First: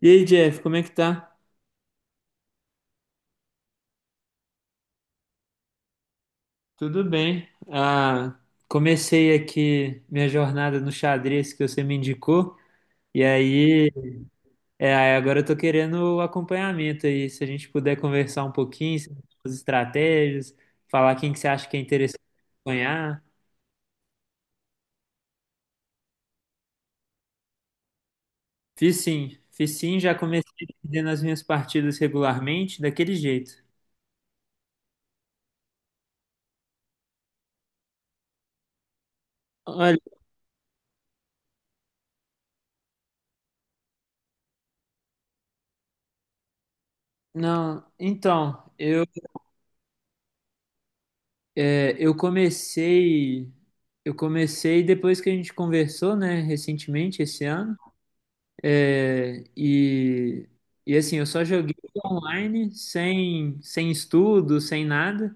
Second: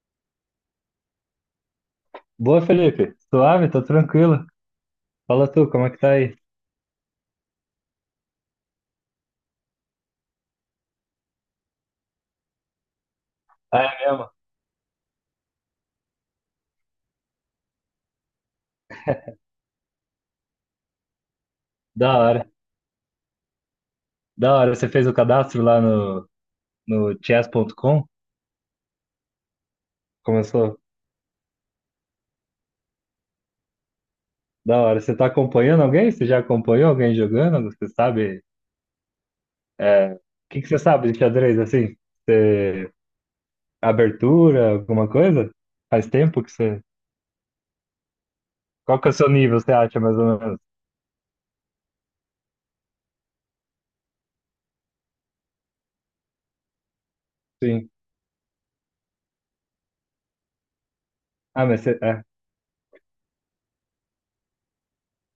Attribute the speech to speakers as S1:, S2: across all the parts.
S1: E aí, Jeff, como é que tá?
S2: Boa, Felipe. Suave, tô tranquilo. Fala tu, como é que tá aí?
S1: Tudo bem. Comecei aqui minha jornada no xadrez que você me indicou, e
S2: Ah,
S1: aí
S2: é mesmo?
S1: aí agora eu tô querendo o acompanhamento aí. Se a gente puder conversar um pouquinho sobre as estratégias, falar quem que você acha que é
S2: Da
S1: interessante
S2: hora.
S1: acompanhar.
S2: Da hora. Você fez o cadastro lá no chess.com?
S1: Fiz sim, já comecei
S2: Começou?
S1: perdendo as minhas partidas regularmente, daquele jeito.
S2: Da hora. Você tá acompanhando alguém? Você já acompanhou alguém jogando? Você sabe?
S1: Olha,
S2: É. O que que você sabe de xadrez, assim? Você. Abertura, alguma coisa? Faz tempo que você.
S1: não, então,
S2: Qual
S1: eu
S2: que é o seu nível, você acha, mais ou menos?
S1: É, eu comecei, eu comecei depois que a gente conversou, né, recentemente esse ano.
S2: Sim.
S1: É, e, e assim, eu só
S2: Ah,
S1: joguei
S2: mas você. É.
S1: online, sem estudo, sem nada.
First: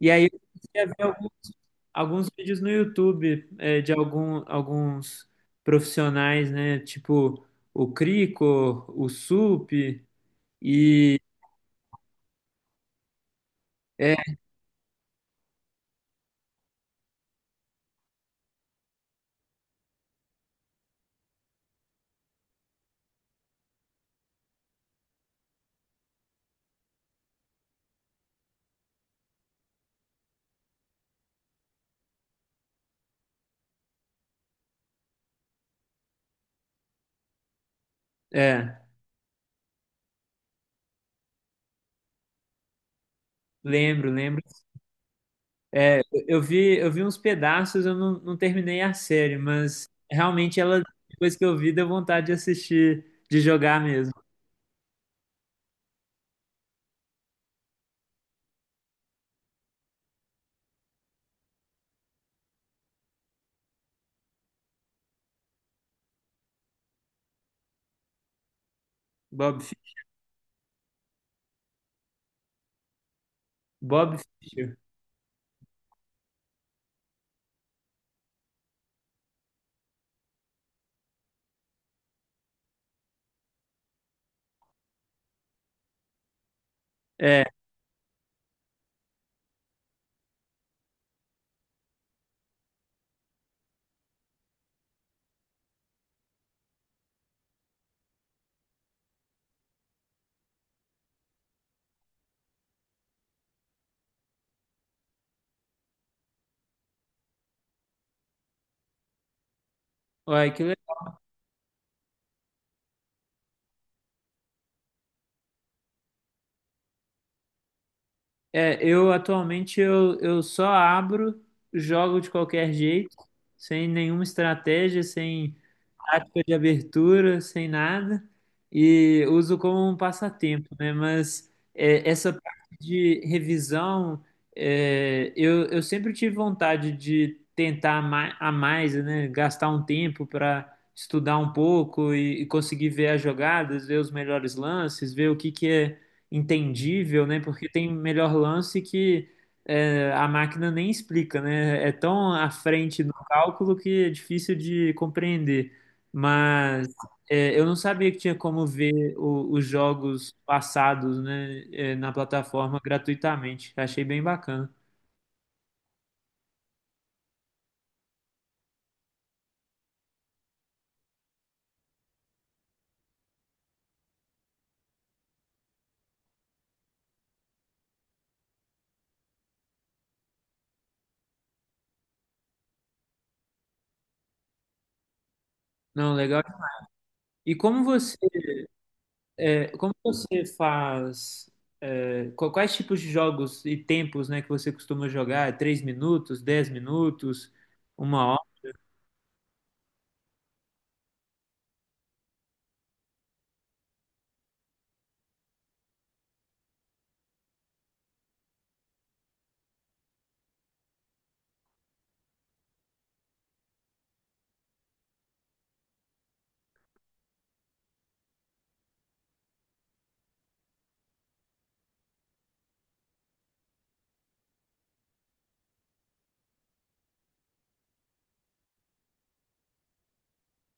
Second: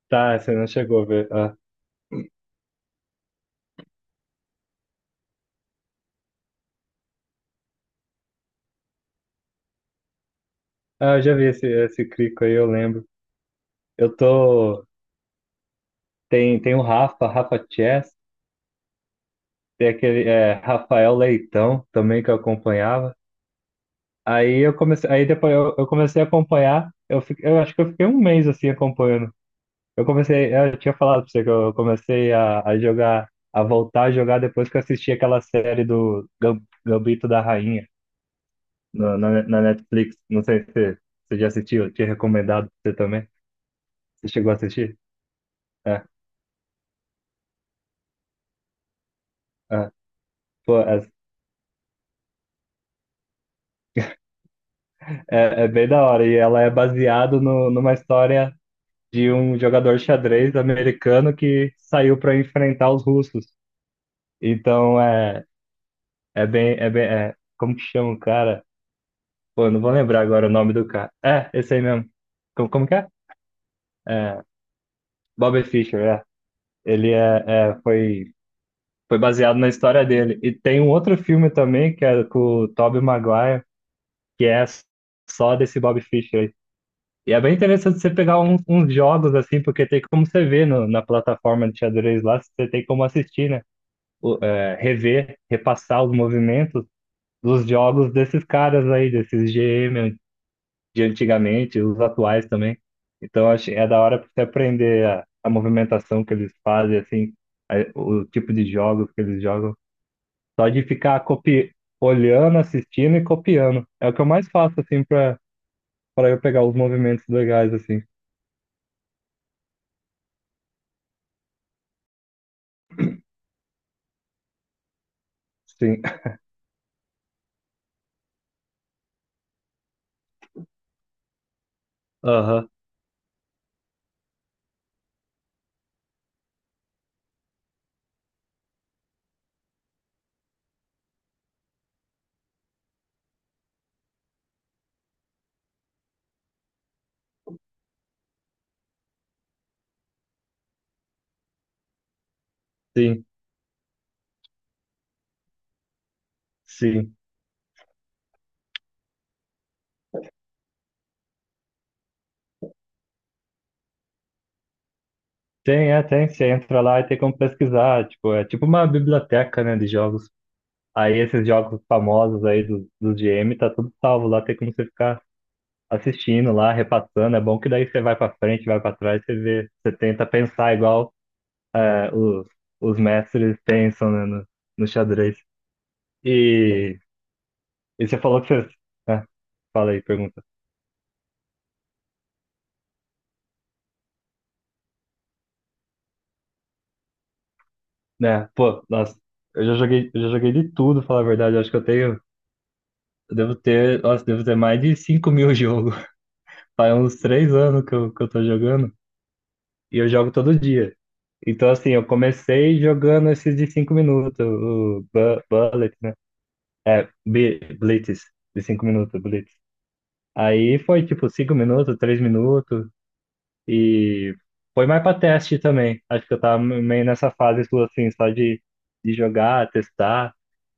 S1: E aí eu
S2: Tá, você não
S1: comecei a
S2: chegou
S1: ver
S2: a ver. Ah,
S1: alguns vídeos no YouTube, de alguns profissionais, né, tipo o Crico, o Sup,
S2: ah
S1: e
S2: eu já vi esse crico aí, eu lembro. Eu
S1: é,
S2: tô. Tem o Rafa Chess, tem aquele Rafael Leitão também que eu acompanhava. Aí eu comecei, aí depois eu comecei a acompanhar, eu acho que eu fiquei um mês assim acompanhando. Eu comecei, eu tinha falado pra você que eu comecei a jogar, a voltar a jogar depois que eu assisti aquela série do Gambito da Rainha
S1: é,
S2: na Netflix. Não sei se você já assistiu, eu tinha recomendado pra você também.
S1: lembro,
S2: Você
S1: lembro.
S2: chegou a assistir?
S1: É,
S2: É,
S1: eu vi uns pedaços, eu não terminei a série, mas
S2: é.
S1: realmente
S2: Pô,
S1: depois que eu vi, deu vontade de assistir, de jogar mesmo.
S2: é é bem da hora. E ela é baseada numa história de um jogador de xadrez americano que saiu para enfrentar os russos. Então é bem, como que chama o cara?
S1: Bob,
S2: Pô, eu
S1: Fi-
S2: não vou lembrar agora o nome do cara. É, esse aí mesmo. Como que é?
S1: Bob
S2: É,
S1: Fischer.
S2: Bobby Fischer, é. Ele é, foi, foi baseado na história dele. E tem um outro filme também, que é com o Tobey Maguire, que é só desse Bobby Fischer aí. E é
S1: É,
S2: bem interessante você pegar uns jogos assim, porque tem como você ver na plataforma de xadrez lá, você tem como assistir, né? Rever, repassar os movimentos dos jogos desses caras aí, desses GM de antigamente, os atuais também. Então, acho, é da hora pra você aprender a movimentação que eles fazem, assim, o tipo de jogos que eles jogam.
S1: olha,
S2: Só de ficar copi olhando, assistindo e copiando. É o que eu mais faço, assim, pra eu pegar os movimentos legais, assim.
S1: eu atualmente eu só abro, jogo de qualquer jeito, sem nenhuma estratégia, sem
S2: Sim.
S1: tática de abertura, sem nada, e uso como um passatempo, né? Mas é, essa
S2: Aham,
S1: parte de revisão, eu sempre tive vontade de tentar a mais, né? Gastar um tempo para estudar um pouco e conseguir ver as jogadas, ver os melhores lances, ver o que que é entendível, né? Porque tem melhor lance que a máquina nem explica, né? É tão à frente no
S2: sim,
S1: cálculo que é difícil de compreender. Mas
S2: sim.
S1: é, eu não sabia que tinha como ver os jogos passados, né, é, na plataforma gratuitamente. Achei bem bacana.
S2: Tem. Você entra lá e tem como pesquisar. Tipo, é tipo uma biblioteca, né, de jogos. Aí esses jogos famosos aí do GM tá tudo salvo lá, tem como você ficar assistindo lá, repassando. É bom que daí você vai pra frente, vai pra trás, você vê, você tenta pensar igual é, os, os mestres pensam, né, no xadrez.
S1: Não, legal.
S2: E,
S1: E como
S2: e
S1: você,
S2: você falou que você. É,
S1: é,
S2: fala
S1: como
S2: aí, pergunta.
S1: você faz, é, quais tipos de jogos e tempos, né, que você costuma jogar? É 3 minutos, 10 minutos, uma
S2: Né, pô, nossa, eu já joguei de tudo, falar a verdade, eu acho que eu tenho. Eu devo ter, nossa, devo ter mais de 5.000 jogos. Faz uns 3 anos que eu tô jogando. E eu jogo todo dia. Então, assim, eu comecei jogando esses de 5 minutos, o Bullet, né? É, Blitz, de 5 minutos, Blitz. Aí foi tipo 5 minutos, 3 minutos, e foi mais pra teste também. Acho que eu tava meio nessa fase, tipo assim, só de jogar, testar.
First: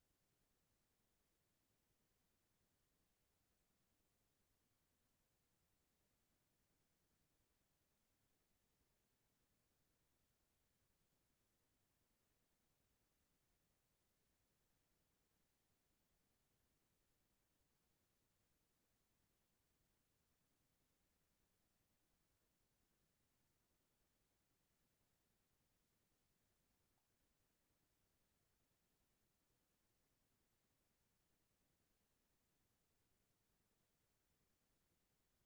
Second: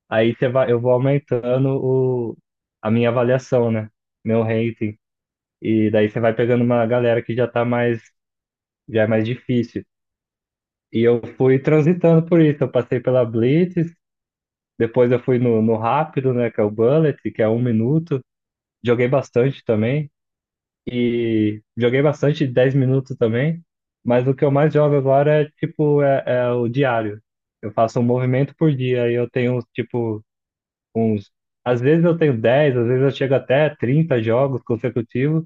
S2: Aí você vai, eu vou aumentando a minha avaliação, né? Meu rating. E daí você vai pegando uma galera que já tá mais, já é mais difícil. E eu fui transitando por isso. Eu passei pela Blitz, depois eu fui no rápido, né? Que é o Bullet, que é 1 minuto. Joguei bastante também. E joguei bastante 10 minutos também. Mas o que eu mais jogo agora é tipo é o diário. Eu faço um movimento por dia e eu tenho tipo uns. Às vezes eu tenho 10, às vezes eu chego até 30 jogos consecutivos,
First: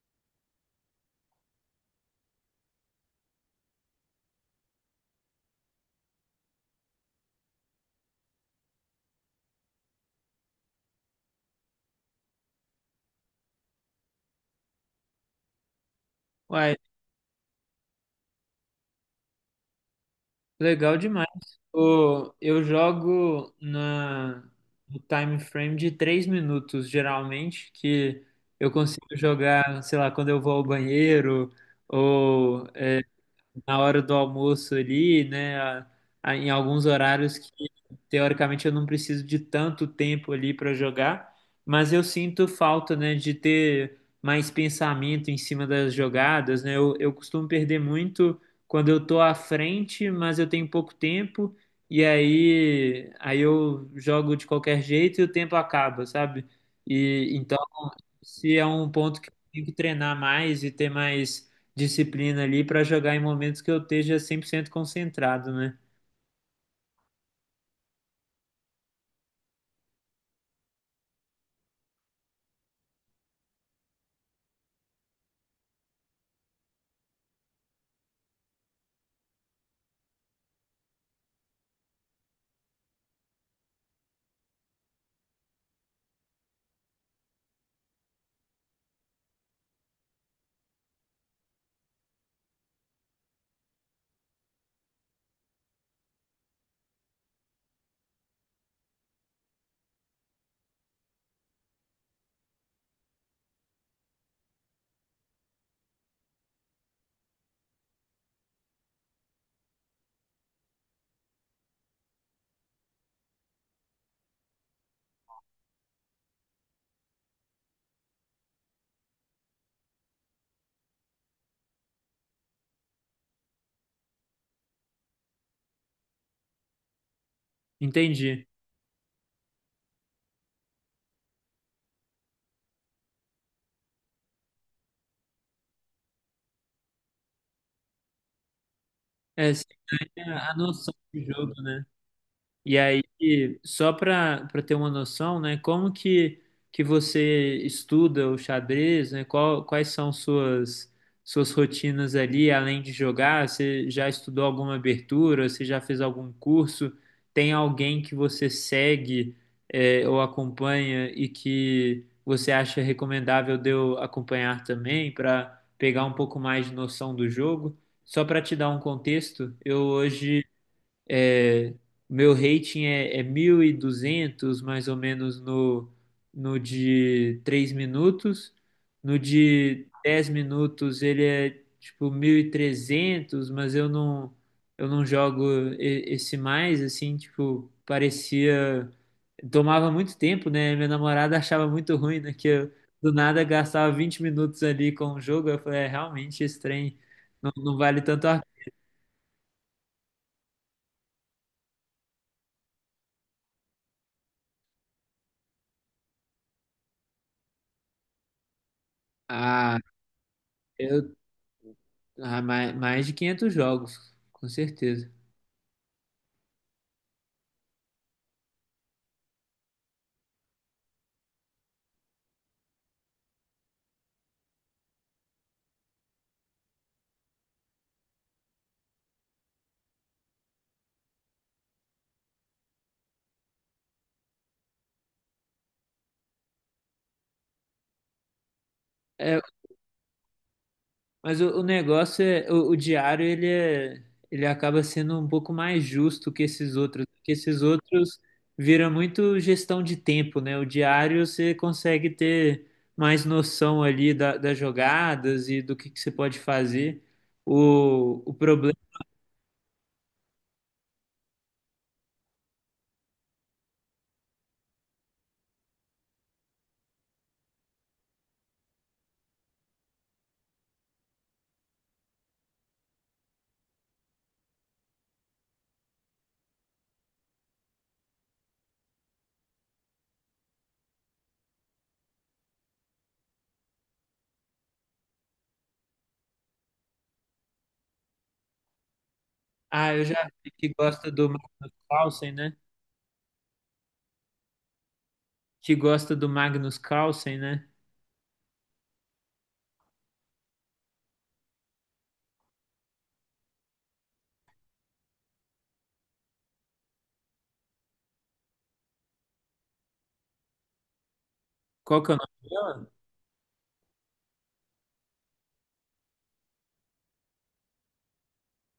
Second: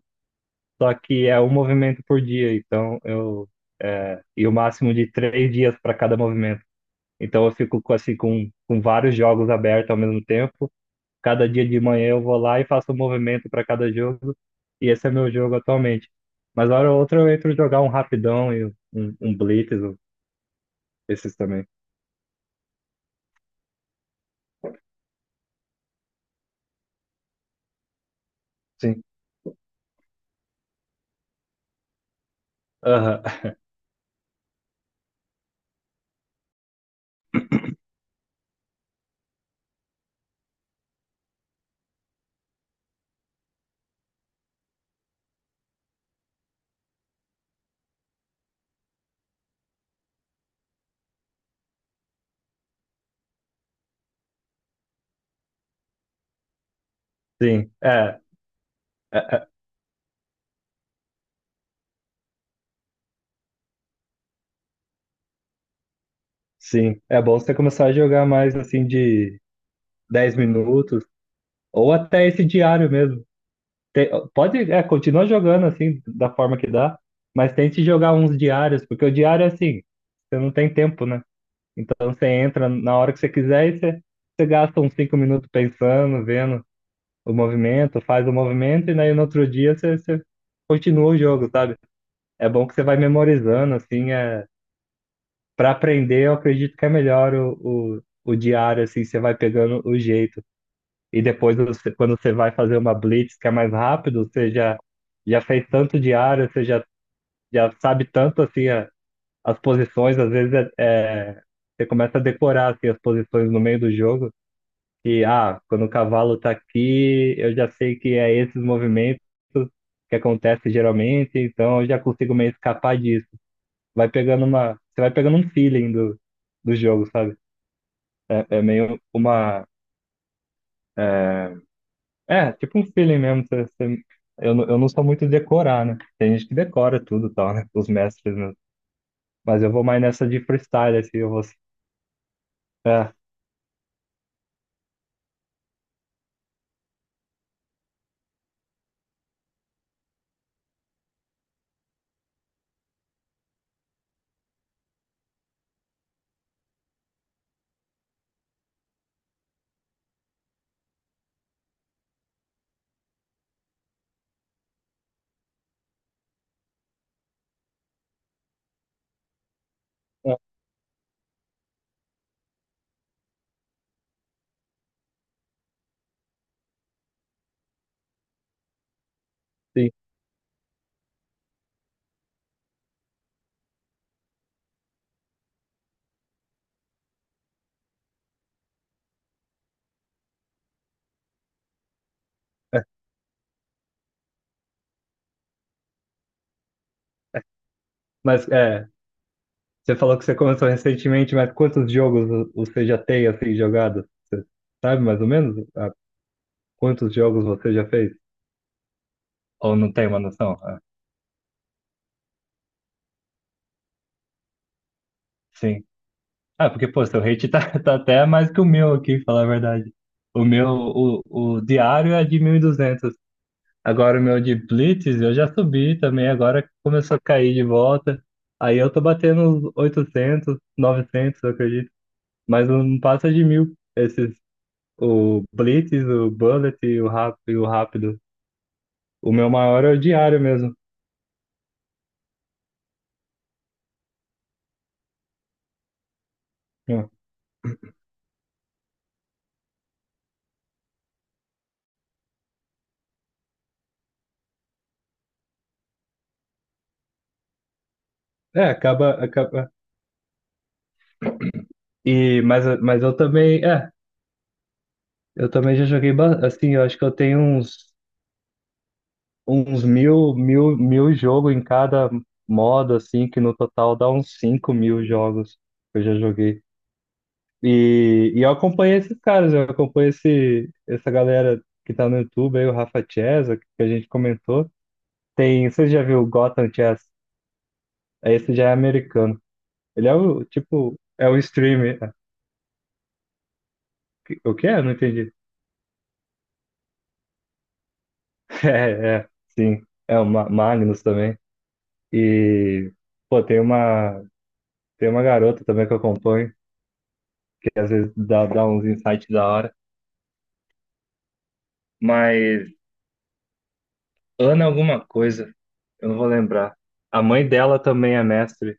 S2: só que é um movimento por dia, então eu. É, e o máximo de 3 dias para cada movimento. Então eu fico assim com vários jogos abertos ao mesmo tempo. Cada dia de manhã eu vou lá e faço um movimento para cada jogo. E esse é meu jogo atualmente. Mas
S1: hora?
S2: hora ou outra eu entro jogar um rapidão e um blitz,
S1: Legal demais.
S2: esses também.
S1: Eu jogo no time frame de 3 minutos, geralmente, que eu
S2: Sim.
S1: consigo jogar, sei lá, quando eu vou ao banheiro, ou
S2: Aham.
S1: na hora do almoço ali, né? Em alguns horários que teoricamente eu não preciso de tanto tempo ali para jogar, mas eu sinto falta, né, de ter mais pensamento em cima das jogadas, né? Eu costumo perder muito quando eu tô à frente, mas eu tenho pouco tempo e aí eu jogo de qualquer jeito e o tempo acaba, sabe? E
S2: Sim. É,
S1: se é um
S2: é,
S1: ponto que eu
S2: é.
S1: tenho que treinar mais e ter mais disciplina ali para jogar em momentos que eu esteja 100% concentrado, né?
S2: Sim. É bom você começar a jogar mais assim de 10 minutos ou até esse diário mesmo. Pode, continua jogando assim da forma que dá, mas tente jogar uns diários, porque o diário é assim, você não tem tempo, né? Então você entra na hora que você quiser e você gasta uns cinco minutos pensando, vendo o movimento, faz o movimento e daí no outro dia você continua o jogo, sabe? É bom que você vai memorizando, assim, para aprender eu acredito que é melhor o diário, assim, você vai pegando o jeito. E depois, quando você vai fazer uma blitz que é mais rápido, você já fez tanto diário, você já sabe tanto, assim, as posições, às vezes você começa a decorar, assim, as posições no meio do jogo que, ah, quando o cavalo está aqui, eu já sei que é esses movimentos que acontece geralmente, então eu já consigo meio escapar disso. Vai pegando você vai pegando um feeling do jogo, sabe?
S1: Entendi.
S2: É, meio tipo um feeling mesmo, eu não sou muito de decorar, né? Tem gente que decora tudo, e tal, né? Os mestres, né?
S1: É,
S2: Mas
S1: você
S2: eu vou mais
S1: tem
S2: nessa de
S1: a noção
S2: freestyle, assim,
S1: do
S2: eu vou,
S1: jogo, né? E aí,
S2: é,
S1: só para ter uma noção, né, como que você estuda o xadrez, né? Qual, quais são suas suas rotinas ali, além de jogar? Você já estudou alguma abertura? Você já fez algum curso? Tem alguém que você segue é, ou acompanha e que você acha recomendável de eu acompanhar também para pegar um pouco mais de noção do jogo? Só para te dar um contexto, eu
S2: é,
S1: hoje é, meu rating é, é 1200 mais ou menos, no de 3 minutos. No de
S2: sim.
S1: 10 minutos ele é tipo 1300 mas eu eu não jogo esse mais, assim, tipo, parecia... Tomava muito tempo, né? Minha namorada achava muito ruim, né? Que eu, do nada, gastava 20 minutos ali com o jogo. Eu falei, é, realmente, esse trem não vale tanto a...
S2: Mas, você falou que você começou recentemente, mas quantos jogos você já tem assim jogado? Você sabe mais ou menos, quantos jogos você já fez? Ou
S1: Ah,
S2: não tem uma noção? Ah,
S1: eu mais de 500 jogos, com certeza.
S2: sim. Ah, porque pô, seu rate tá, tá até mais que o meu aqui, falar a verdade. O meu, o, o diário é de 1.200. Agora o meu de Blitz eu já subi também, agora começou a cair de volta. Aí eu tô batendo uns 800, 900, eu acredito. Mas não passa de 1.000 esses. O Blitz, o Bullet e o Rápido, e o rápido. O
S1: É,
S2: meu maior é o diário mesmo.
S1: mas o negócio é, o diário ele é, ele acaba sendo um pouco mais justo
S2: Hum.
S1: que esses outros vira muito gestão de tempo, né? O diário você consegue ter mais noção ali das jogadas e do que você pode fazer. O
S2: É,
S1: problema,
S2: acaba, acaba. E, mas eu também, eu também já joguei, assim, eu acho que eu tenho uns mil, mil, mil jogos em cada modo, assim, que no total dá uns 5.000 jogos que eu já joguei. E eu acompanhei esses caras, eu acompanho essa galera que tá no YouTube aí, o Rafa Chesa, que a gente comentou. Tem, você já viu o Gotham Chess? Esse já é americano.
S1: ah, eu
S2: Ele é
S1: já
S2: o,
S1: vi que
S2: tipo,
S1: gosta
S2: é
S1: do
S2: o
S1: Magnus
S2: streamer.
S1: Carlsen, né?
S2: O que é? Eu não entendi.
S1: Que gosta do Magnus Carlsen, né?
S2: É, é, sim. É o Magnus também. E, pô, tem uma garota também que eu acompanho, que às vezes dá uns insights da hora.
S1: Qual que é o nome?
S2: Mas Ana alguma coisa, eu não vou lembrar. A mãe dela também é mestre,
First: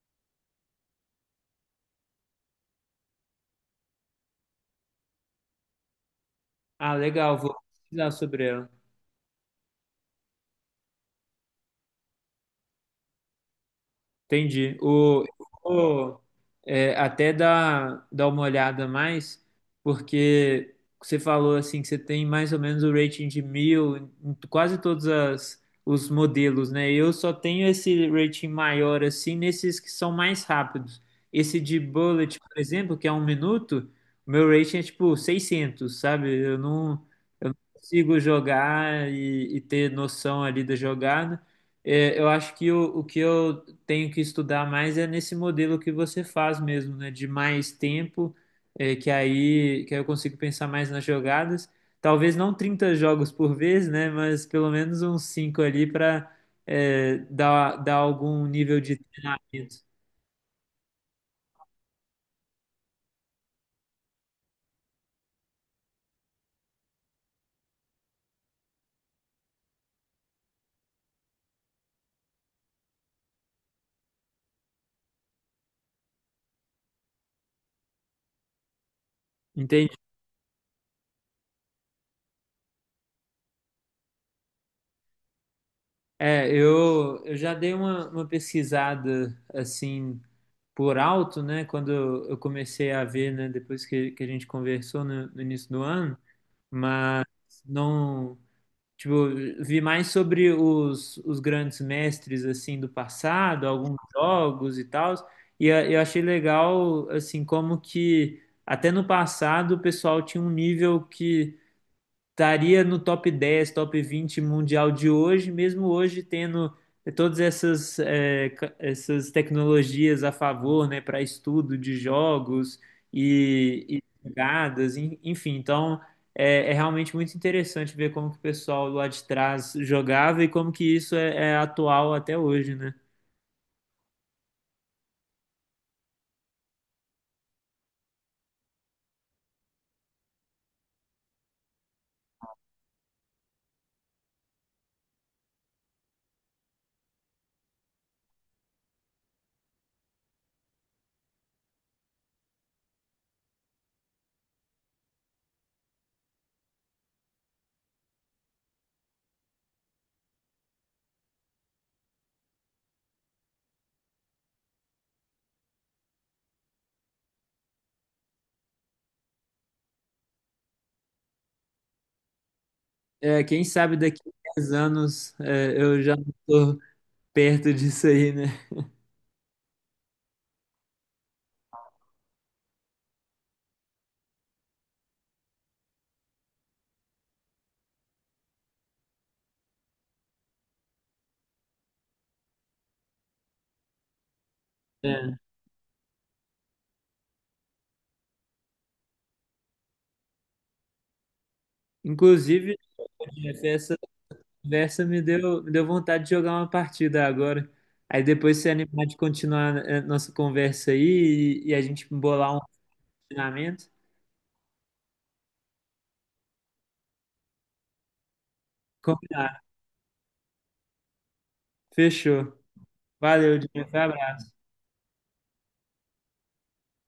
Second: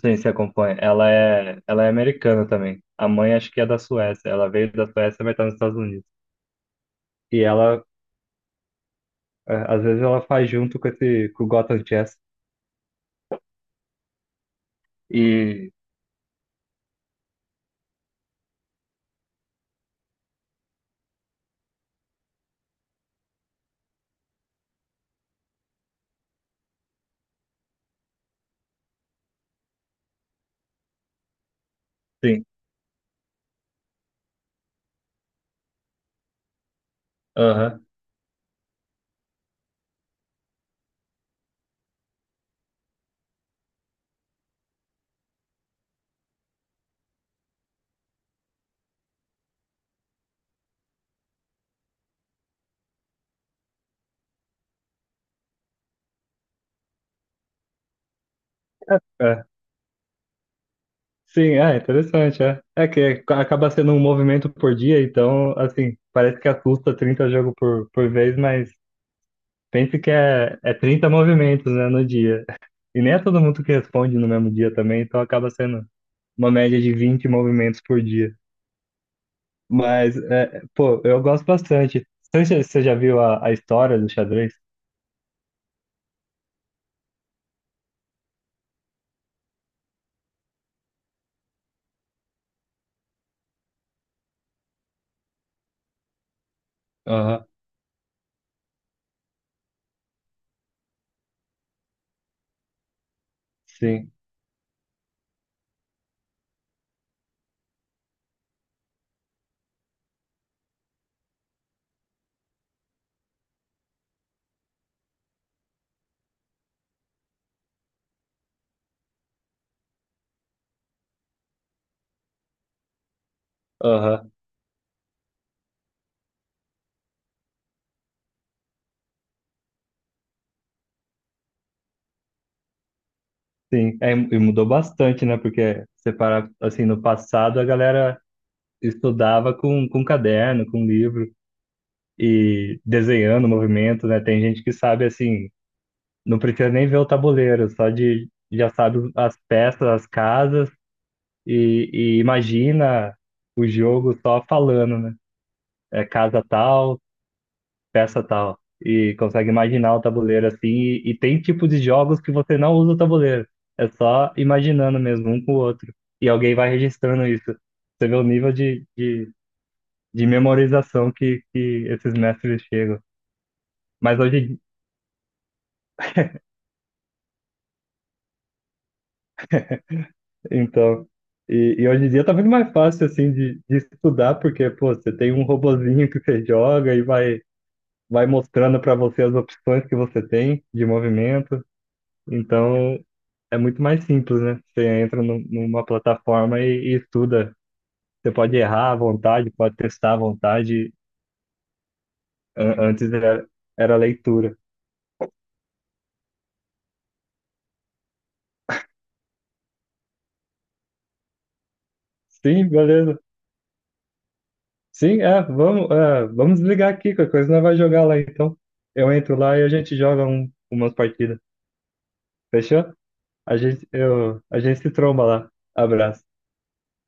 S2: sem se acompanha. Ela é americana também. A mãe acho que é da Suécia. Ela veio da Suécia, mas tá nos Estados Unidos.
S1: Ah, legal,
S2: E
S1: vou
S2: ela,
S1: pesquisar sobre ela.
S2: Às vezes, ela faz junto com com o Gotham Chess.
S1: Entendi.
S2: E,
S1: O- É, até dar, dar uma olhada mais, porque você falou assim que você tem mais ou menos o rating de mil em quase todos os modelos, né? Eu só tenho esse rating maior assim nesses que são mais rápidos. Esse de Bullet,
S2: sim.
S1: por exemplo, que é um minuto, o meu rating é tipo 600, sabe? Eu não
S2: Aham,
S1: consigo jogar e ter noção ali da jogada. É, eu acho que o que eu tenho que estudar mais é nesse modelo que você faz mesmo, né? De mais tempo, é, que aí eu consigo pensar mais nas jogadas. Talvez não 30 jogos por vez, né? Mas pelo menos uns 5 ali para dar, dar algum nível de
S2: é.
S1: treinamento.
S2: Sim, é interessante, é. É que acaba sendo um movimento por dia, então, assim, parece que assusta 30 jogos por vez, mas pense que é 30 movimentos, né, no dia. E nem é todo mundo que responde no mesmo dia também, então acaba sendo uma média de 20 movimentos por dia.
S1: Entende?
S2: Mas, pô, eu gosto bastante. Você já viu a história do xadrez?
S1: É, eu já dei uma pesquisada assim por alto, né? Quando eu comecei a ver, né? Depois que a gente conversou no início do ano, mas
S2: Aham,
S1: não. Tipo, vi mais sobre os grandes mestres, assim, do passado, alguns
S2: sim,
S1: jogos e tal, e eu achei legal, assim, como que até no passado o pessoal tinha um nível que estaria no top 10, top 20 mundial de hoje, mesmo hoje tendo todas essas, essas tecnologias a favor, né, para estudo de jogos e
S2: aham,
S1: jogadas, enfim. Então, é, é realmente muito interessante ver como que o pessoal lá de trás jogava e como que isso é, é atual até hoje, né?
S2: sim. É, e mudou bastante, né, porque você para, assim, no passado a galera estudava com caderno, com livro e desenhando o movimento, né? Tem gente que sabe assim, não precisa nem ver o tabuleiro, só de já sabe as peças, as casas e imagina o jogo só falando, né? É casa tal, peça tal. E consegue imaginar o tabuleiro assim. E tem tipos de jogos que você não usa o tabuleiro. É só imaginando mesmo, um com o outro. E alguém vai registrando isso. Você vê o nível de memorização que esses mestres chegam.
S1: É, quem sabe
S2: Mas
S1: daqui a
S2: hoje,
S1: 10 anos, é, eu já não tô perto disso aí, né?
S2: então, e hoje em dia tá muito mais fácil, assim, de estudar, porque, pô, você tem um robozinho que você joga e vai mostrando para você as opções que você tem de movimento. Então, é muito mais simples, né? Você entra
S1: É.
S2: numa plataforma e estuda. Você pode errar à vontade, pode testar à vontade.
S1: Inclusive,
S2: Antes era,
S1: Jeff,
S2: era
S1: essa
S2: leitura.
S1: conversa me deu vontade de jogar uma partida agora. Aí depois se animar de continuar a nossa conversa aí e a gente bolar um
S2: Sim, beleza.
S1: treinamento.
S2: Sim, vamos desligar aqui, qualquer coisa não vai jogar lá, então. Eu entro lá
S1: Combinado.
S2: e a gente joga umas partidas.
S1: Fechou.
S2: Fechou?
S1: Valeu, Diego. Foi
S2: A gente se tromba lá. Abraço.